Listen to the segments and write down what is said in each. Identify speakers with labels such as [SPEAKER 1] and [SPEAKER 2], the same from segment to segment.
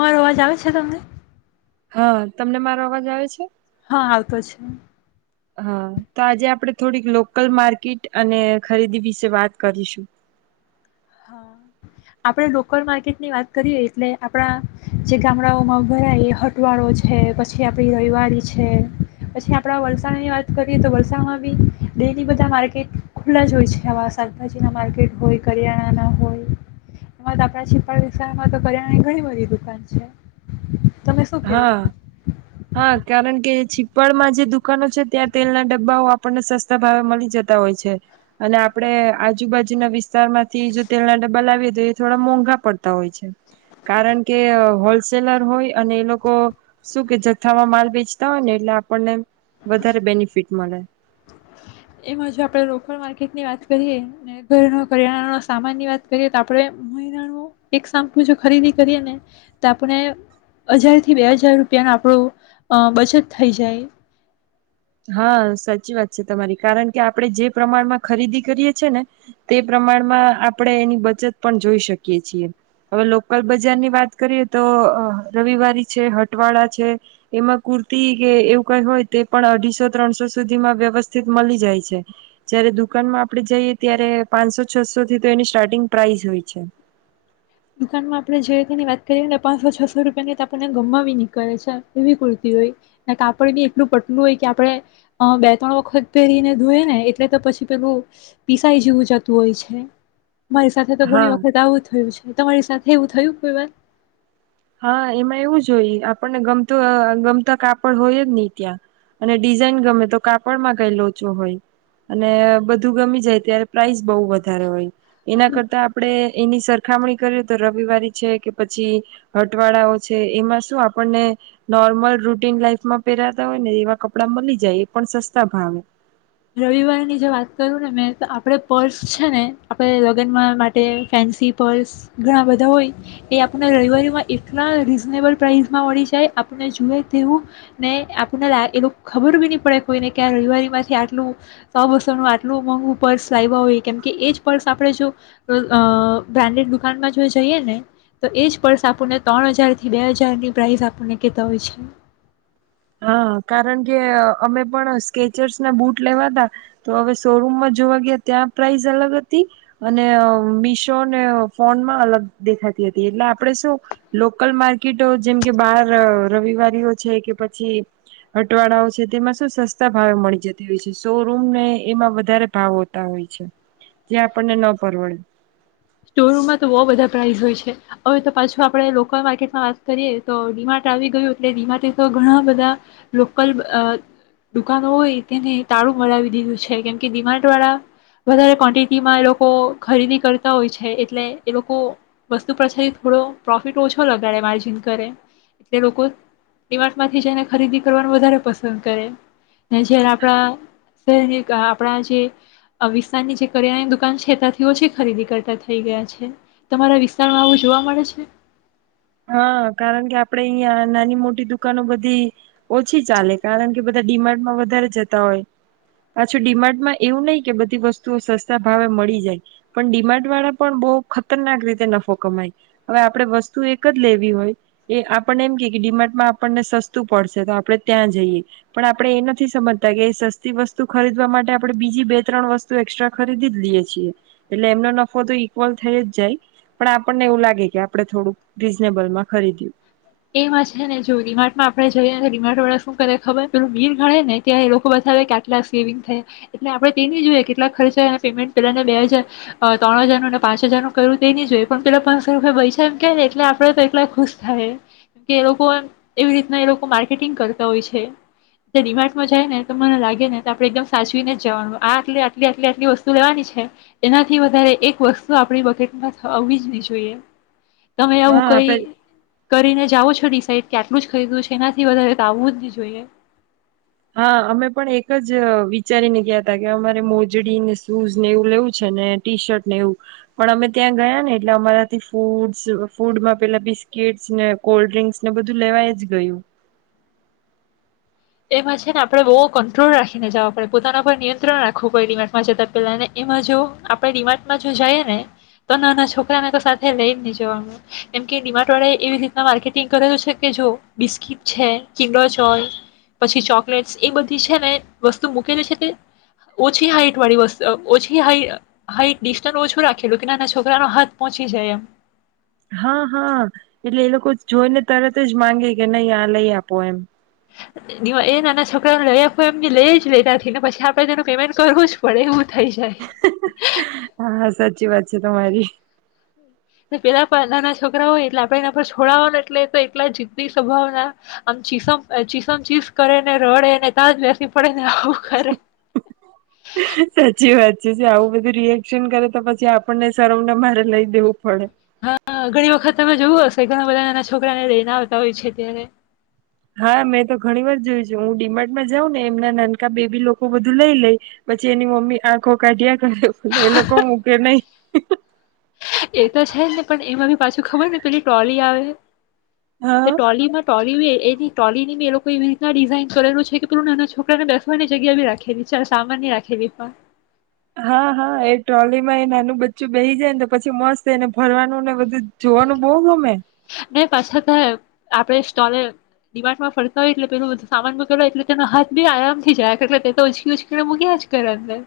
[SPEAKER 1] મારો અવાજ આવે છે તમને
[SPEAKER 2] હા તમને મારો અવાજ આવે છે
[SPEAKER 1] હા આવતો છે
[SPEAKER 2] હા તો આજે આપણે થોડીક લોકલ માર્કેટ અને ખરીદી વિશે વાત કરીશું
[SPEAKER 1] હા આપડ લોકલ માર્કેટની વાત કરીએ એટલે આપણા જે ગામડાઓમાં ભરાય હટવાળો છે પછી આપડી રવિવાળ છે પછી આપણા વલસાડની વાત કરીએ તો વલસાડમાં ભી ડેલી બધા માર્કેટ ખુલ્લા જ હોય છે આવા શાકભાજી ના માર્કેટ હોય કરિયાણા [unintelligible] કરિયાણાની ઘણી બધી દુકાન છે તમે શું
[SPEAKER 2] હા
[SPEAKER 1] કેવું.
[SPEAKER 2] હા કારણ કે છીપળમાં જે દુકાનો છે ત્યાં તેલના ડબ્બાઓ આપણને સસ્તા ભાવે મળી જતા હોય છે અને આપણે આજુબાજુના વિસ્તારમાંથી જો તેલના ડબ્બા લાવીએ તો એ થોડા મોંઘા પડતા હોય છે કારણ કે હોલસેલર હોય અને એ લોકો શું કે. થામાં માલ વેચતા હોય ને એટલે આપણને. વધારે બેનિફિટ. મન. રે
[SPEAKER 1] એમાં જો આપણે રોકડ માર્કેટની વાત કરીએ ઘરનો કરિયાણા સામાન ની વાત કરીએ તો આપણે મહિનાનો એક શમ્પુ જો ખરીદી કરીએ ને તો આપણે હજાર થી બે હજાર રૂપિયા ન. આપણું બચત થઈ જાય.
[SPEAKER 2] હા સાચી વાત છે. તમારી કારણ કે આપણેે જે પ્રમાણમાં ખરીદી કરીએ છે. ને તે પ્રમાણમાં આપણેે એની બચત પણ જોઈ શકીએ છીએ હવે લોકલ બજાર ની વાત કરીએ તો રવિવારી છે. હટવાળા છે. એમાં કુર્તી કે એવું કઈ હોય તે પણ અઢી. સો ત્રણસો સુધીમાં વ્યવસ્થિત મળી જાય છે જયારે દુકાનમાં આપે જઈએ ત્યારે પાંચસો છસો થી તો એની સ્ટાર્ટિંગ પ્રાઈ શહોય છે.
[SPEAKER 1] દુકાનમાં આપણે જે રીતેની વાત કરીએ ને પાંચસો છસો રૂપિયાની આપણને ગમવી નીકળે છે એવી કુર્તી હોય ને કાપડ બી એટલું પટલું હોય કે આપણે બે ત્રણ વખત પહેરીને ધોય ને એટલે તો પછી પેલું પીસાઈ જેવું જતું હોય છે. મારી સાથે તો ઘણી
[SPEAKER 2] હા
[SPEAKER 1] વખત આવું થયું છે. તમારી સાથે એવું થયું કોઈ વાર
[SPEAKER 2] હા એમાં એવું જ હોય આપણને ગમતું ગમતા કાપડ હોય જ નહી ત્યાં અને ડિઝાઇન ગમે તો કાપડમાં કઈ લોચો હોય અને બધું ગમી જાય ત્યારે પ્રાઇસ બહુ વધારે હોય. એના કરતા આપડે. એની સરખામણી કરીએ તો રવિવારી છે કે પછી? હટવાળાઓ છે એમાં શું આપણને નોર્મલ રૂટીન લાઈફમાં પહેરાતા હોય ને એવા કપડા મળી જાય એ પણ સસ્તા ભાવે.
[SPEAKER 1] રવિવારની જો વાત કરું ને મેં તો આપડે પર્સ છે. ને આપણે લગ્ન માટે. ફેન્સી પર્સ ઘણા બધા. હો એ આપ રવિમાં એટલા રીઝનેબલ પ્રઇસમાં મળી જાય આપને જોુએ તેવું ને આપને એ ખબર બી નહી પડે હોય ને કે રવિવારી માંથી. ટલું સ બસોનું આટલું મોંઘું પર્સ લાવવા હોય કેમકે એજ પર્સ આપણે જો બ્રાન્ડેડ દુકાનમાં જો જઈએ ને તો એજ પર્સ આપણને ત્રણ હજાર થી બે હજારની પ્રઇસ આપણને કેતા હોય છે.
[SPEAKER 2] હા કારણ કે અમે પણ સ્કેચર્સ ના બુટ લેવા ત તો હવે શોરૂમમાં જોવા ગયા ત્યાં પ્રાઇસ અલગ હતી. અને મીશો ને ફોનમાં અલગ દેખાતી હતી. એટલે આપડે શું લોકલ માર્કેટો જેમ કે બાર રવિવારીઓ છે કે. પછી હટવાડાઓ છે તેમાં શું સસ્તા ભાવે મળી જતી હોય છે શોરૂૂમ ને એમાં વધારે ભાવ હોતા હોય છે જે્યા આપણને ન પરવડે.
[SPEAKER 1] સ્ટોર રૂમમાં તો બહુ બધા પ્રાઇસ હોય છે હવે તો પાછું આપડે લોકલ માર્કેટમાં વાત કરીએ તો ડીમાર્ટ આવી ગયું. એટલે ડીમાર્ટે તો ઘણા બધા લોકલ દુકાનો હોય તેને તાળું મવી દીધું છે. કેમકે ડીમાર્ટ વાળા વધારે ક્વન્ટિટીમાં એ લોકો ખરીદી કરતા. હોય છે એટલે એ લોકો વસ્તુ પાછાથી થોડો પ્રોફિટ ઓછો લગાડે માર્જિન કરે એટલે લોકોમામાંથી જઈને ખરીદી કરવાનું વધારે પસંદ કરે જ આપણા શહેર આપણા જે વિસ્તારની જે કરિયાણાની દુકાન છે તથી ઓછી ખરીદી. ટાટાથઈ ગયા છે. તમારા વિસ્તારમાં આવું જોવા મળે છે.
[SPEAKER 2] હા કારણ કે આપણેે અહીિયાયા નાની મોટી દુકાનો બધી ઓછી ચાલે કારણ કે બધા ડિમાન્ડમાં વધારે જતા હોય પાછું ડિમાર્ડમાં એવું નહી કે બધી વસ્તુઓ સસ્તા ભાવે મળી જાય પણ ડિમાર્ડ વાળા પણ બહુ ખતરનાક રીતે નફો કમાય હવે આપણે વસ્તુ એક. જ લેવી હોય એ આપણને એમ ક ડિમાર્ટમાં આપણને સસ્તું પડશે તો આપણે ત્યાં જઈએ પણ આપણે એ નથી સમજતા કે સસ્તી વસ્તુ ખરીદવા માટે આપડણે બીજી બે ત્રણ વસ્તુ એક્સ્ટ્રા ખરીદી જ લઈએ છી. એટલે એમનો નફો તો ઈક્વલ થઈ જ જાય પણ આપણને એવું લાગે કે આપણે થોડુંક. રીઝનેબલમાં ખરીદ્યું
[SPEAKER 1] એમાં છે ને જોડી ડીમાટઆપણેે. જઈ અને રિમાન્ડ વાળા શું કરે ખબર પેલું બિલ ગણે ને ત્યાં એ લોકો બતાવે કે આટલાક સેવિંગ થાય એટલે આપણે તે નહીં જોઈએ કેટલા ખર્ચ હો અને પેમેન્ટ? પેલાને બે હજાર. ત્રણ હજાર. ન પાચ હજારનું. કરું તે એ નહી જ હોય પણ પેલા પાંચસો રૂપિયા પૈસાા. એમ કહે ને એટલે આપણે તો એટલા ખુશ થાય કેમ કે એ લોકો એવી રીતના એ. લોકો માર્કેટિંગ કરતા હોય છે ડિમાર્ડમાં જાય ને તો મને લાગે ને તો આપણે એકદમ સાચવીને જ જવાનું આટલી આટલી આટલી આટલી વસ્તુ લેવાની છે. એનાથી વધારે એક વસ્તુ આપણી બકેટમાં થવી જ જોઈએ. તમે
[SPEAKER 2] હા
[SPEAKER 1] આવું કઈ
[SPEAKER 2] આપણે
[SPEAKER 1] કરીને. જાાવો છો ડિસાઇડ કે આટલું જ ખરીદું છે એનાથી વધારે આવ આવું જ નહી જોઈએ.
[SPEAKER 2] હા અમે પણ એક જ વિચારીને ગયા ત કે અમારે મોજડી ને શૂઝ ને એવું લેવું છે ને ટી શર્ટ ને એવું પણ અમે ત્યાં ગયા ને એટલે અમારાથી ફૂડસ ફૂડમાં પેલા બિસ્કીિટસ ને કોલ્ડ્રિંક્સ ને બધું લેવાય જ ગયું.
[SPEAKER 1] એમાં છે ને આપણે બહુ કંટ્રોલ રાખીને જવા પડે પોતાના પર નિયંત્રણ રાખવું પડેિમાર્ટમાં જતાં પેલાને એમાં જો આપણે ડીમાર્ટમાં જો જઈએ ને તોના છોકરાને તો સાથે લઈ નને જવાનું એમ કે ડીમાર્ટ વાળા એવી રીતના માર્કેટિંગ કરેલું છે કે જો બિસ્કીિટ છે કિંગલોચ હોય. પછી ચોકલેટ્સ એ બધી છે ને વસ્તુ મૂકેલી છે તે ઓછી હાઈટ વાળી વસ્તુ ઓછી હ હાઈટ ડિશને ઓછું રાખેલું કે નાના છોકરાનો હાથ પહોંચી જાય એમ.
[SPEAKER 2] હા હા એટલે એ લોકો જોઈને તરત જ માંગે કે નહી આ લઈ આપો એમ.
[SPEAKER 1] એ નાના છોકરાને લઈ આપ એમને લઈ જ લેતા નથી ને પછી આપડે તેનું પેમેન્ટ કરવું જ પડે એવું થઈ જાય.
[SPEAKER 2] હા હા સાચી વાત છે. છે તમારી.
[SPEAKER 1] પેલા નાના છોકરા હોય એટલે આપડે એના પર છોડવાને એટલે તો એટલા જીદી સ્વભાવના આમ ચીસમ ચીસમ ચીસ કરે ને રડે ને ત્યાં જ બેસી પડે. આવું કરે.
[SPEAKER 2] પછી જે આવું બધું રિએક્શન કરે તો પછી આપણને સરઉને મારે લઈ દેવું પડે
[SPEAKER 1] હા ઘણી વખત તમે જોવું હશે. ઘણા બધા નાના છોકરાને લઈને આવતા હોય છે. ત્યારે?
[SPEAKER 2] હા મેં તો ઘણી વાર જોયું છે. હું ડીમાટમાં જાઉં ને એમના નાનકા બેબી લોકો બધું લઈ લઈ પછી એની મમ્મી આંખો કાઢ એ લોકો મૂ કે નહી
[SPEAKER 1] એ તો છે જ ને પણ એમાં બી પાછું ખબર ને પેલી ટ્રોલી આવે.
[SPEAKER 2] હા
[SPEAKER 1] ટોલીમાં ટોલી એ ટોલી ની એ લોકો એવી રીત ડિઝઇન કરેલું છે કે પું નાના છોકરા ને બેઠવા ની જગ્યા બી રાખે દ છે સામાનની રાખે દ પણ.
[SPEAKER 2] હા હા એ ટ્રોલી માં એ નાનું બચ્ચું બેહી જાય ને તો પછી મસ્ત એને ભરવાનું ને બધું જોવાનું બહઉ ગમે.
[SPEAKER 1] ન પાછા તો આપડે સ્ટોલે ડિમાન્ડમાં ફરકય એટલે પેલું બું સામાન મકેય એટલે તેનો હાથ બી આરામ થથી જાયટલે તે તો ઉચકી ઉચકીને મૂક્યા જ ઘરે અંદર.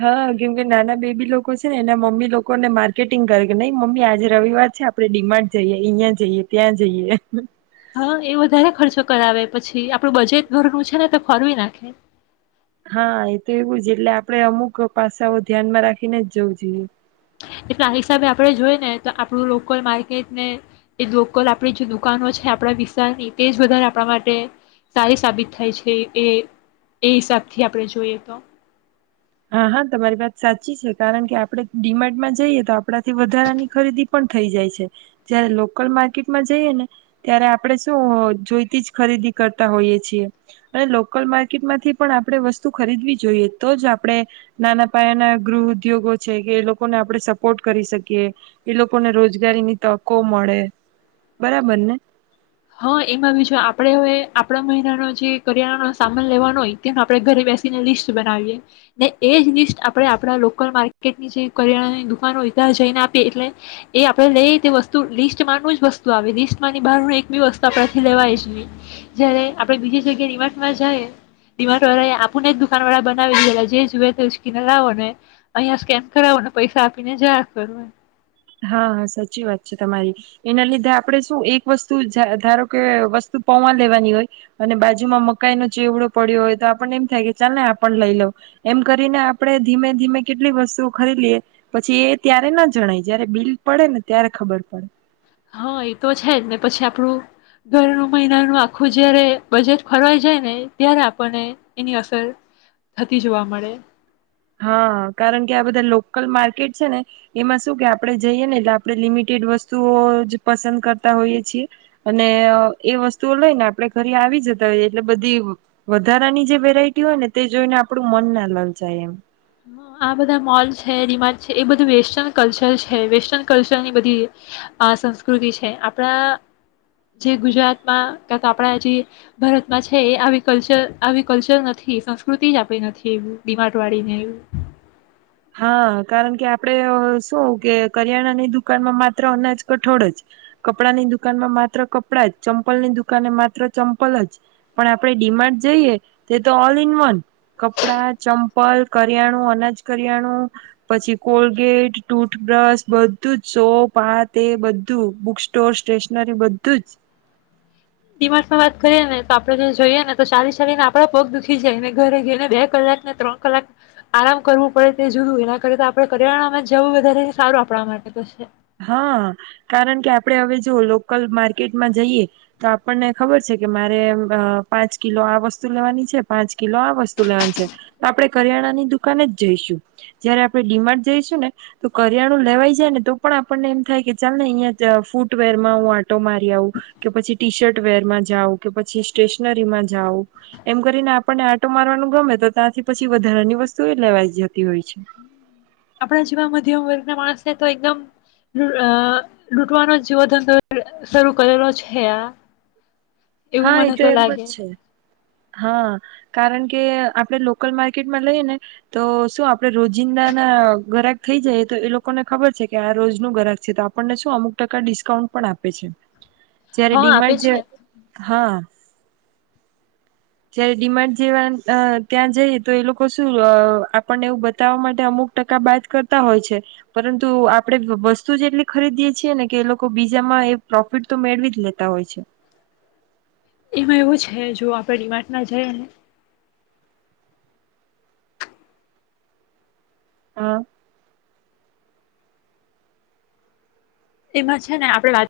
[SPEAKER 2] હા કેમ કે નાના બેબી લોકો છે ને એના મમ્મી લોકોને માર્કેટિંગ કરે કે નઈ મમ્મી આજે રવિવાર છે આપડે ડિમાન્ડ જઈએ અહિયાં જઈએ ત્યાં જઈએ.
[SPEAKER 1] હા એ વધારે ખર્ચો કરાવે પછી આપણું બજેટ ભરનું છે ને તો ફરવી નાખે.
[SPEAKER 2] હા એ તો એવું જ એટલે આપડણે અમુક પાસાઓ ધ્યાનમાં રાખીને જ જવું જોઈએ.
[SPEAKER 1] એટલે આ હિસાબે આપણે જોઈ ને તો આપણું લોકલ માર્કેટને એ લોકલ આપણી જે દુકાનો છે આપણા વિસ્તારની તે જ વધારે આપણા માટે, સારી સાબિત થાય છે એ એ હિસાબથી આપણે જોઈએ તો.
[SPEAKER 2] હા હા તમારી વાત સાચી છે કારણ કે આપણે ડિમાન્ડમાં જઈએ તો આપણાથી વધારાની ખરીદી પણ થઈ જાય છે, જયારે લોકલ માર્કેટમાં જઈએ ને ત્યારે આપણે શું જોઈતી જ ખરીદી કરતા હોઈય છીએ, અને લોકલ માર્કેટમાંથી પણ આપણે વસ્તુ ખરીદવી જોઈએ તો જ આપણે, નાના પાયાના ગૃહ ઉદ્યોગો છે કે એ લોકોને આપણેે સપોર્ટ કરી શકીએ, એ લોકોને રોજગારીની તકો મળે, બરાબર ને.
[SPEAKER 1] હા એમાં બીજ આપણેે હવે આપણા મહિનાનો જે કરિયાણાનો સામાન લેવાનો હોય તેનો આપણેે ઘરે બેસીને લિસ્ટ બનાવીએ, ને એ જ લિસ્ટ આપણે આપણા લોકલ માર્કેટની જે કરિયાણાની દુકાનો હોય ત્યાં જઈને આપીએ એટલે, એ આપણે લઈ તે વસ્તુ લિસ્ટમાંનું જ વસ્તુ આવે લિસ્ટ ની બહારનું ી વસ્તુ આપણાથી લેવાય જએ, જયારે આપે બીજી જગ્યાએ રિમાર્ટમાં જઈએ રિમાર્ટ વાળા આપણેને દુકાન વાળા બનાવી દીલા જે જુએ તે સ્કીન લાવો ને, અહિયાયા સ્કેન કરાવોને પૈસા આપીને જયા કરું.
[SPEAKER 2] હા હા સાચી વાત છે તમારી, એના લીધે આપડણે શું એક વસ્તુ ધારો કે વસ્તુ પૌવા લેવાની હોય, અને બાજુમાં મકાઈ ન ચેવડો પડ્યો હોય તો આપણને એમ થાય કે ચાલ ને આપ લઈ, લવ એમ કરીને આપણે ધીમે ધીમે કેટલી વસ્તુ ખરીદીએ, પછી એ ત્યારે ના જણાય. જયારે બિલ પડે ને ત્યારે ખબર પડે.
[SPEAKER 1] હા એ તો છે જ ને પછી આપણું ઘરનું મહિનાનું આખું જયારે બજેટ ફરવાઈ જાય ને ત્યારે આપણને એની અસર થતી જોવા મળે.
[SPEAKER 2] હા કારણ કે આ બધા લોકલ માર્કેટ છે ને એમાં શું કે આપણે જઈએ ને એટલે, આપણે લિમિટેડ વસ્તુઓ જ પસંદ કરતા હોઈએ છીએ, અને એ વસ્તુઓ લઈને આપણે ઘરે આવી જતા હોઈએ એટલે બધી વધારાની જે વેરાઈટી હોય ને તે જોઈને આપડું મન ના લલ જાય એમ.
[SPEAKER 1] આ બધા મોલ છે ડીમાટ છે એ બધું વેસ્ટન કલ્ચર છે વેસ્ટન કલ્ચરની બધી, સંસ્કૃતિ છે આપણા જે ગુજરાતમાં ક આપણા, જે ભારતમાં છે એ આવી કલ્ચર આવી કલ્ચર નથી સંસ્કૃતિ જ આપણી નથી એું ડડીમાટ વાળીને એવી.
[SPEAKER 2] હા કારણ કે આપડે શું કે કરિયાણાની દુકાનમાં માત્ર અનાજ કઠોળ જ, કપડાની દુકાનમાં માત્ર કપડાં જ ચંપલની દુકાને માત્ર ચંપલ જ, પણ આપણે ડિમાન્ડ જઈએ તે તો ઓલ ઇન વન કપડા ચંપલ કરિયાણું અનાજ કરિયાણું, પછી કોલગેટ ટુથબ્રશ બધું જ સો પાત એ બધું બુક સ્ટોર સ્ટેશનરી બધું જ.
[SPEAKER 1] ીમાસમાં વાત કરીયએ ને તો આપડે જો જોઈએ ને તો સારી સલીને આપડા પગ દુખી જાયને ઘરે જઈને બે કલાક ને ત્રણ કલાક, આરામ કરવું પડે તે જોયું એના કર તો આપડણે કરિયાણામાં જવું વધારે સારું આપણા માટે તો છે.
[SPEAKER 2] હા, કારણ કે આપડે હવે જો લોકલ માર્કેટમાં જઈએ તો આપણને ખબર છે કે મારે પાંચ કિલો આ વસ્તુ લેવાની છે પાંચ કિલો આ વસ્તુ લેવાની છે, તો આપડણે કરિયાણાની દુકાાન જ જઈશું જયારે આપણે ડીમાર્ડ જઈશું, ને તો કરિયાણું લેવાઈ જાય ને તો પણ આપણને એમ થાય કે ચાલ ને અહીં ફૂટવેર માં હું આટો મારી આવં, કે પછી ટી શર્ટ વેર માં જાઉં કે પછી સ્ટેશનરી માં જાઉં, એમ કરીને આપણને આટો મારવાનું ગમે તો ત્યાંથી પછી વધારાની વસ્તુ એ લેવાઈ જતી હોય છે.
[SPEAKER 1] આપણા જીવા મધ્યમ વર્ગ ના માણસને તો એકદમ અ લૂટવાનો જીવો ધંધો શરૂ કરેલો છે આ. એવું
[SPEAKER 2] હા એ
[SPEAKER 1] મને
[SPEAKER 2] તો એમ જ
[SPEAKER 1] લાગે
[SPEAKER 2] છે. હા, કારણ કે આપણે લોકલ માર્કેટમાં લઈએ ને, તો શું આપણે રોજિંદા ના ગ્રાહક થઈ જઈ તો એ લોકોને ખબર છે કે આ રોજ ન ગ્રાક છે તો આપણને શું અમુક ટકા ડિસ્કાઉન્ટ પણ આપે છે. જયારે
[SPEAKER 1] હા આપે
[SPEAKER 2] ડિમાડ જે
[SPEAKER 1] છે
[SPEAKER 2] હા. જારે ડિમાન્ડ જેવા ત્યાં જઈએ તો એ લોકો શું આપણને એવું બતાવવા માટે અમુક ટકા બાદ કરતા હોય છે, પરંતુ આપણે વસ્તુ જ એટલી ખરીદીએ છીએ ને કે એ લોકો બીજામાં એ પ્રોફિટ તો મેળવી જ લેતા હોય છે.
[SPEAKER 1] એમાં એવું છે જો આપણે વાટ ના જઈ ને
[SPEAKER 2] હા.
[SPEAKER 1] એમાં છે ને આપડે વાત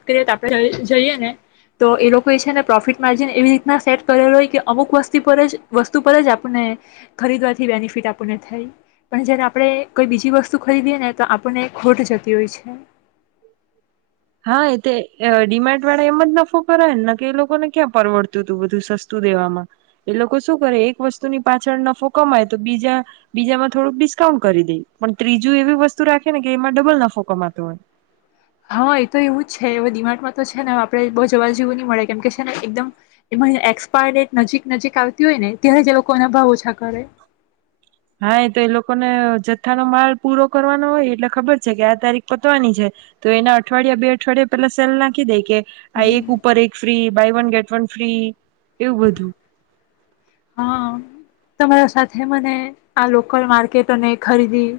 [SPEAKER 1] વાત કરીએ તો આપણે જઈએ ને, તો એ લોકો એ છે ને પ્રોફિટ માર્જિન એવી રીતના સેટ કરેલો હોય કે અમુક વસ્ પર જ વસ્તુ પર જ આપણને ખરીદવાથી બેનિફિટ આપણને થઈ, પણ જારે આપણે કોઈ બીજી વસ્તુ ખરીદીએ ને તો આપણને ખોટ જતી હોય છે.
[SPEAKER 2] હા એ ડિમાર્ડ વાળા એમ જ નફો કરાય ને કે એ લોકોને ક્યાં પરવડતું હતું બધું સસ્તું દેવામાં, એ લોકો શું કરે એક વસ્તુની પાછળ નફો કમાય તો બીજા, બીજામાં થોડુંક ડિસ્કાઉન્ટ કરી દે પણ ત્રીજું એવી વસ્તુ રાખે ને કે એમાં ડબલ નફો કમાતો હોય.
[SPEAKER 1] હા એ તો એવું જ છે એ દિમાગમાં તો છે ને આપે બહુ જવા જેવું નહી મળે કેમ કે છે ને એકદમ, એમાં એક્સપાયર ડેટ નજીક નજીક આવતી હોય ને ત્યારે જ લોકોના ભાવ ઓછા કરે.
[SPEAKER 2] હા એ તો એ લોકોને જથ્થાનો માલ પૂરો કરવાનો હોય એટલે ખબર છે કે આ તારીખ પતવાની છે, તો એના અઠવાડિયા બે અઠવાડિયાયે પેલા સેલ નાખી દે કે આ એક
[SPEAKER 1] હમ
[SPEAKER 2] ઉપર એક free buy one get one free એવું બધું.
[SPEAKER 1] હા, તમારા સાથે મને આ લોકલ માર્કેટ અને ખરીદી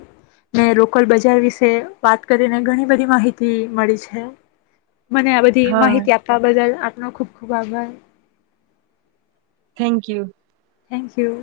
[SPEAKER 1] ને લોકલ બજાર વિશે વાત કરીને ઘણી બધી માહિતી મળી છે. મને આ બધી
[SPEAKER 2] હા
[SPEAKER 1] માહિતી આપવા બદલ ફરાનો ખૂબ ખૂબ આભાર.
[SPEAKER 2] Thank you.
[SPEAKER 1] Thank you.